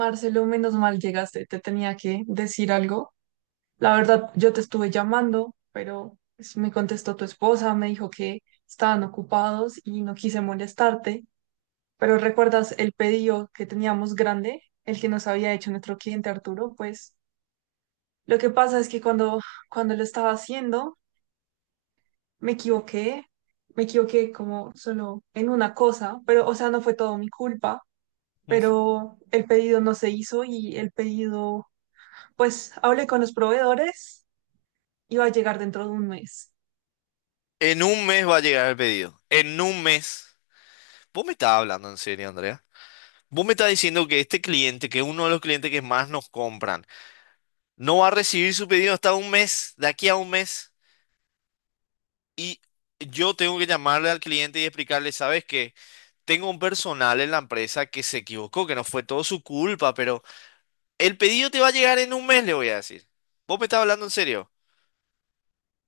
Marcelo, menos mal llegaste, te tenía que decir algo. La verdad, yo te estuve llamando, pero pues, me contestó tu esposa, me dijo que estaban ocupados y no quise molestarte. Pero ¿recuerdas el pedido que teníamos grande, el que nos había hecho nuestro cliente Arturo? Pues lo que pasa es que cuando lo estaba haciendo, me equivoqué, me equivoqué como solo en una cosa, pero o sea, no fue todo mi culpa, Mm. pero el pedido no se hizo y el pedido. Pues hablé con los proveedores y va a llegar dentro de un mes. En un mes va a llegar el pedido. En un mes. Vos me estás hablando en serio, Andrea. Vos me estás diciendo que este cliente, que es uno de los clientes que más nos compran, no va a recibir su pedido hasta un mes, de aquí a un mes. Y yo tengo que llamarle al cliente y explicarle, ¿sabes qué? Tengo un personal en la empresa que se equivocó, que no fue todo su culpa, pero el pedido te va a llegar en un mes, le voy a decir. ¿Vos me estás hablando en serio?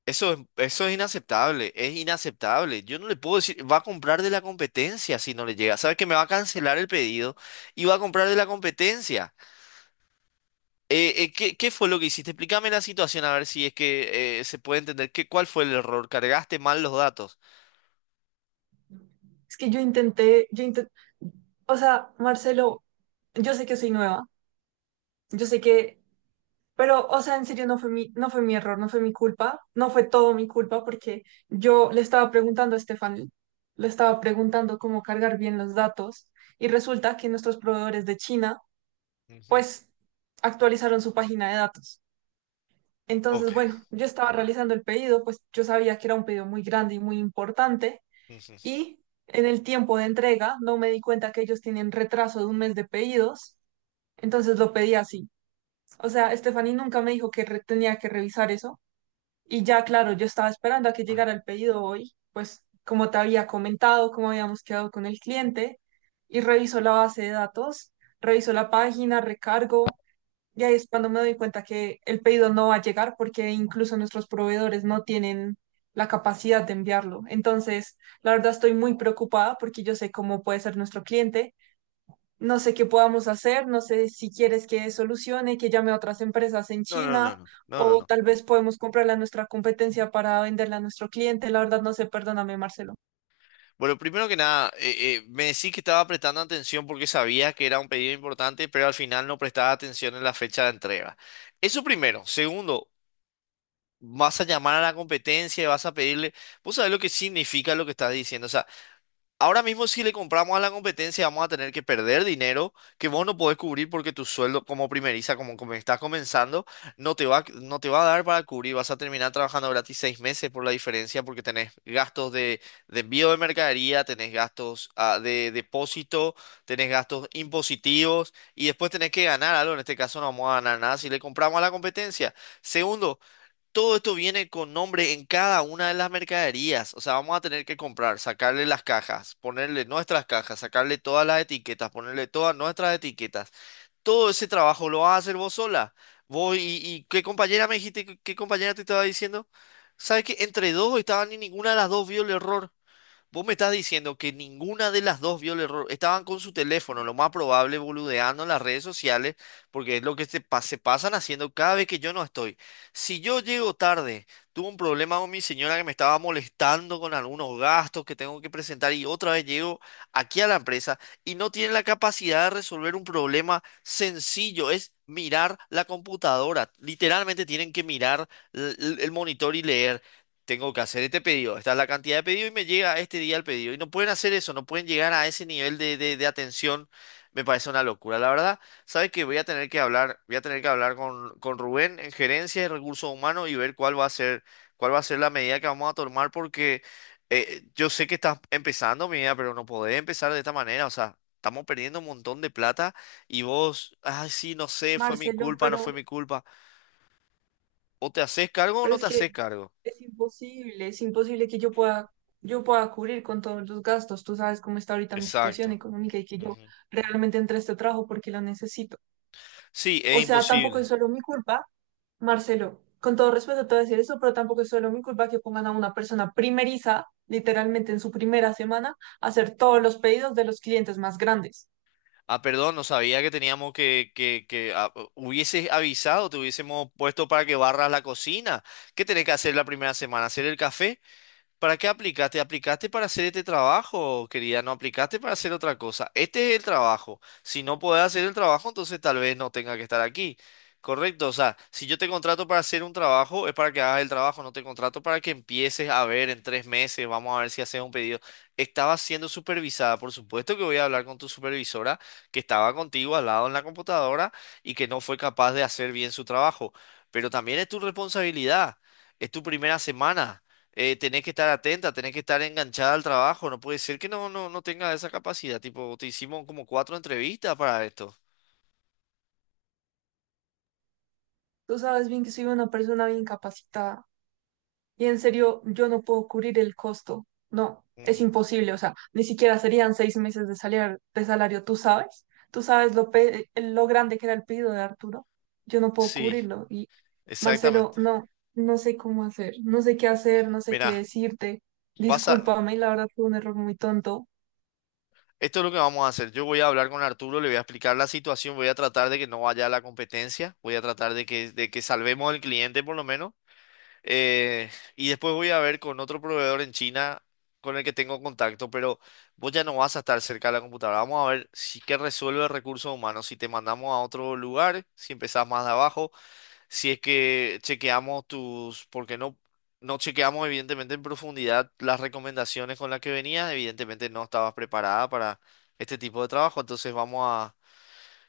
Eso es inaceptable, es inaceptable. Yo no le puedo decir, va a comprar de la competencia si no le llega. Sabe que me va a cancelar el pedido y va a comprar de la competencia. ¿Qué fue lo que hiciste? Explícame la situación a ver si es que se puede entender cuál fue el error. ¿Cargaste mal los datos? Es que yo intenté, o sea, Marcelo, yo sé que soy nueva, yo sé que, pero, o sea, en serio no fue mi error, no fue mi culpa, no fue todo mi culpa porque yo le estaba preguntando a Stephanie, le estaba preguntando cómo cargar bien los datos y resulta que nuestros proveedores de China, Ujú. pues, actualizaron su página de datos. Ok. Entonces, bueno, yo estaba realizando el pedido, pues yo sabía que era un pedido muy grande y muy importante, Ujú. y en el tiempo de entrega no me di cuenta que ellos tienen retraso de un mes de pedidos, entonces lo pedí así. O sea, Stephanie nunca me dijo que tenía que revisar eso y ya, claro, yo estaba esperando a que Ah. llegara el pedido hoy, pues como te había comentado, como habíamos quedado con el cliente, y reviso la base de datos, reviso la página, recargo. Y ahí es cuando me doy cuenta que el pedido no va a llegar porque incluso nuestros proveedores no tienen la capacidad de enviarlo. Entonces, la verdad estoy muy preocupada porque yo sé cómo puede ser nuestro cliente, no sé qué podamos hacer, no sé si quieres que solucione, que llame a otras empresas en No, no, no, China, no, no, no, o no. tal vez podemos comprarle a nuestra competencia para venderla a nuestro cliente. La verdad no sé, perdóname, Marcelo. Bueno, primero que nada, me decís que estaba prestando atención porque sabía que era un pedido importante, pero al final no prestaba atención en la fecha de entrega. Eso primero. Segundo, vas a llamar a la competencia y vas a pedirle, vos sabés lo que significa lo que estás diciendo. O sea, ahora mismo si le compramos a la competencia vamos a tener que perder dinero que vos no podés cubrir porque tu sueldo como primeriza, como estás comenzando, no te va a dar para cubrir. Vas a terminar trabajando gratis seis meses por la diferencia porque tenés gastos de envío de mercadería, tenés gastos de depósito, tenés gastos impositivos y después tenés que ganar algo. En este caso no vamos a ganar nada si le compramos a la competencia. Segundo, todo esto viene con nombre en cada una de las mercaderías. O sea, vamos a tener que comprar, sacarle las cajas, ponerle nuestras cajas, sacarle todas las etiquetas, ponerle todas nuestras etiquetas. Todo ese trabajo lo vas a hacer vos sola. Vos y qué compañera me dijiste, qué compañera te estaba diciendo. ¿Sabes qué? Entre dos estaban y ninguna de las dos vio el error. Vos me estás diciendo que ninguna de las dos vio el error. Estaban con su teléfono, lo más probable, boludeando en las redes sociales, porque es lo que se pasan haciendo cada vez que yo no estoy. Si yo llego tarde, tuve un problema con mi señora que me estaba molestando con algunos gastos que tengo que presentar y otra vez llego aquí a la empresa y no tienen la capacidad de resolver un problema sencillo, es mirar la computadora. Literalmente tienen que mirar el monitor y leer tengo que hacer este pedido, esta es la cantidad de pedido y me llega este día el pedido. Y no pueden hacer eso, no pueden llegar a ese nivel de atención. Me parece una locura. La verdad, sabes que voy a tener que hablar, voy a tener que hablar con Rubén en gerencia de recursos humanos y ver cuál va a ser la medida que vamos a tomar, porque yo sé que estás empezando, mi vida, pero no podés empezar de esta manera. O sea, estamos perdiendo un montón de plata y vos, ay, sí, no sé, fue mi Marcelo, culpa, no pero... fue mi culpa. O te haces cargo o Pero no es te que haces cargo. Es imposible que yo pueda cubrir con todos los gastos. Tú sabes cómo está ahorita mi situación Exacto. económica y que yo Ujú. realmente entré a este trabajo porque lo necesito. Sí, es O sea, tampoco imposible. es solo mi culpa, Marcelo. Con todo respeto te voy a decir eso, pero tampoco es solo mi culpa que pongan a una persona primeriza, literalmente en su primera semana, a hacer todos los pedidos de los clientes más grandes. Perdón, no sabía que teníamos que hubieses avisado, te hubiésemos puesto para que barras la cocina. ¿Qué tenés que hacer la primera semana? ¿Hacer el café? ¿Para qué aplicaste? Aplicaste para hacer este trabajo, querida, no aplicaste para hacer otra cosa. Este es el trabajo. Si no podés hacer el trabajo, entonces tal vez no tenga que estar aquí. Correcto, o sea, si yo te contrato para hacer un trabajo, es para que hagas el trabajo, no te contrato para que empieces a ver en tres meses, vamos a ver si haces un pedido. Estaba siendo supervisada, por supuesto que voy a hablar con tu supervisora que estaba contigo al lado en la computadora y que no fue capaz de hacer bien su trabajo, pero también es tu responsabilidad, es tu primera semana. Tenés que estar atenta, tenés que estar enganchada al trabajo, no puede ser que no tenga esa capacidad, tipo, te hicimos como cuatro entrevistas para esto. Tú sabes bien que soy una persona bien capacitada. Y en serio, yo no puedo cubrir el costo. No, es Ujú. imposible. O sea, ni siquiera serían 6 meses de de salario. ¿Tú sabes? ¿Tú sabes lo, lo grande que era el pedido de Arturo? Yo no puedo Sí, cubrirlo. Y Marcelo, exactamente. no, no sé cómo hacer. No sé qué hacer, no sé qué Mirá, decirte. vas a, Discúlpame, la verdad fue un error muy tonto. esto es lo que vamos a hacer. Yo voy a hablar con Arturo, le voy a explicar la situación, voy a tratar de que no vaya a la competencia, voy a tratar de que salvemos al cliente por lo menos. Eh, y después voy a ver con otro proveedor en China con el que tengo contacto, pero vos ya no vas a estar cerca de la computadora. Vamos a ver si que resuelve recursos humanos, si te mandamos a otro lugar, si empezás más de abajo, si es que chequeamos tus, porque no chequeamos evidentemente en profundidad las recomendaciones con las que venías, evidentemente no estabas preparada para este tipo de trabajo, entonces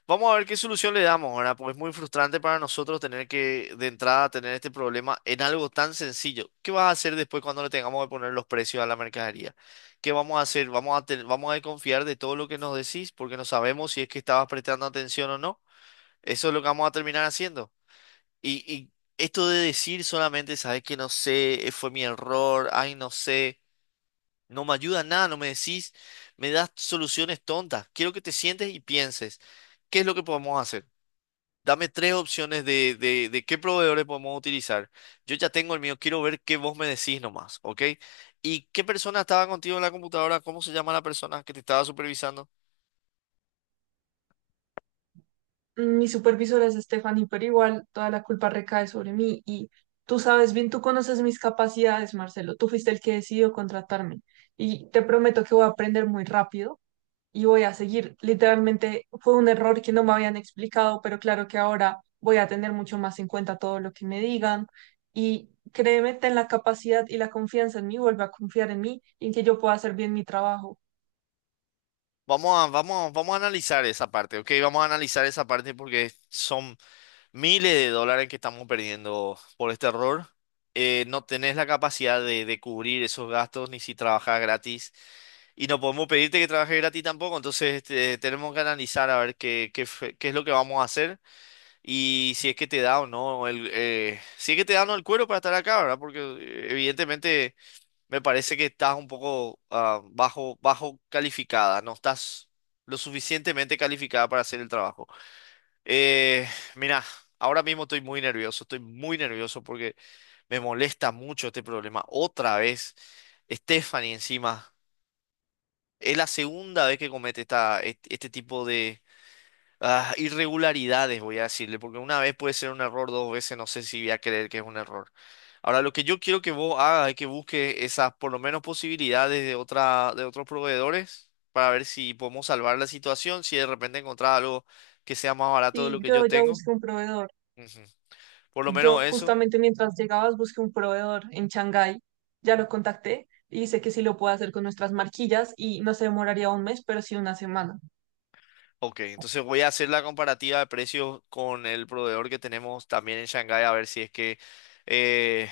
Vamos a ver qué solución le damos, ¿verdad? Porque es muy frustrante para nosotros tener que, de entrada, tener este problema en algo tan sencillo. ¿Qué vas a hacer después cuando le tengamos que poner los precios a la mercadería? ¿Qué vamos a hacer? ¿Vamos a desconfiar de todo lo que nos decís porque no sabemos si es que estabas prestando atención o no? Eso es lo que vamos a terminar haciendo. Y esto de decir solamente, sabes que no sé, fue mi error, ay, no sé, no me ayuda en nada, no me decís, me das soluciones tontas. Quiero que te sientes y pienses, ¿qué es lo que podemos hacer? Dame tres opciones de qué proveedores podemos utilizar. Yo ya tengo el mío, quiero ver qué vos me decís nomás, ¿ok? ¿Y qué persona estaba contigo en la computadora? ¿Cómo se llama la persona que te estaba supervisando? Mi supervisor es Stephanie, pero igual toda la culpa recae sobre mí, y tú sabes bien, tú conoces mis capacidades, Marcelo. Tú fuiste el que decidió contratarme y te prometo que voy a aprender muy rápido y voy a seguir. Literalmente fue un error que no me habían explicado, pero claro que ahora voy a tener mucho más en cuenta todo lo que me digan y créeme, ten la capacidad y la confianza en mí, vuelve a confiar en mí y en que yo pueda hacer bien mi trabajo. Vamos a analizar esa parte, ¿ok? Vamos a analizar esa parte porque son miles de dólares que estamos perdiendo por este error. No tenés la capacidad de cubrir esos gastos ni si trabajas gratis. Y no podemos pedirte que trabajes gratis tampoco. Entonces, este, tenemos que analizar a ver qué es lo que vamos a hacer. Y si es que te da o no el, si es que te da o no el cuero para estar acá, ¿verdad? Porque evidentemente me parece que estás un poco bajo calificada, no estás lo suficientemente calificada para hacer el trabajo. Eh, Mira, ahora mismo estoy muy nervioso porque me molesta mucho este problema. Otra vez, Stephanie encima, es la segunda vez que comete este tipo irregularidades, voy a decirle, porque una vez puede ser un error, dos veces no sé si voy a creer que es un error. Ahora, lo que yo quiero que vos hagas es que busques esas, por lo menos, posibilidades de otros proveedores para ver si podemos salvar la situación, si de repente encontrar algo que sea más barato de Sí, lo que yo yo ya tengo. busqué un proveedor. Ujú. Por lo menos Yo eso. justamente mientras llegabas busqué un proveedor en Shanghái, ya lo contacté y dice que sí lo puede hacer con nuestras marquillas y no se demoraría un mes, pero sí 1 semana. Ok, entonces voy a hacer la comparativa de precios con el proveedor que tenemos también en Shanghái a ver eh,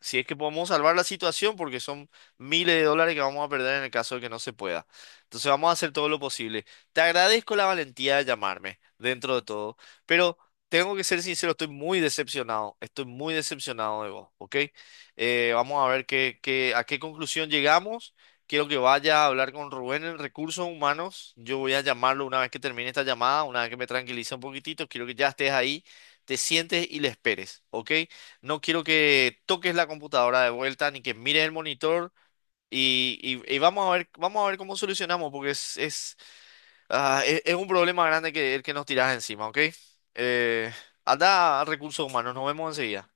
si es que podemos salvar la situación porque son miles de dólares que vamos a perder en el caso de que no se pueda. Entonces vamos a hacer todo lo posible. Te agradezco la valentía de llamarme dentro de todo, pero tengo que ser sincero, estoy muy decepcionado de vos, ¿ok? Vamos a ver qué, a qué conclusión llegamos. Quiero que vaya a hablar con Rubén en Recursos Humanos. Yo voy a llamarlo una vez que termine esta llamada, una vez que me tranquilice un poquitito. Quiero que ya estés ahí, te sientes y le esperes, ¿ok? No quiero que toques la computadora de vuelta ni que mires el monitor. Y vamos a ver cómo solucionamos, porque es un problema grande el que nos tiras encima, ¿ok? Eh, Anda a Recursos Humanos, nos vemos enseguida.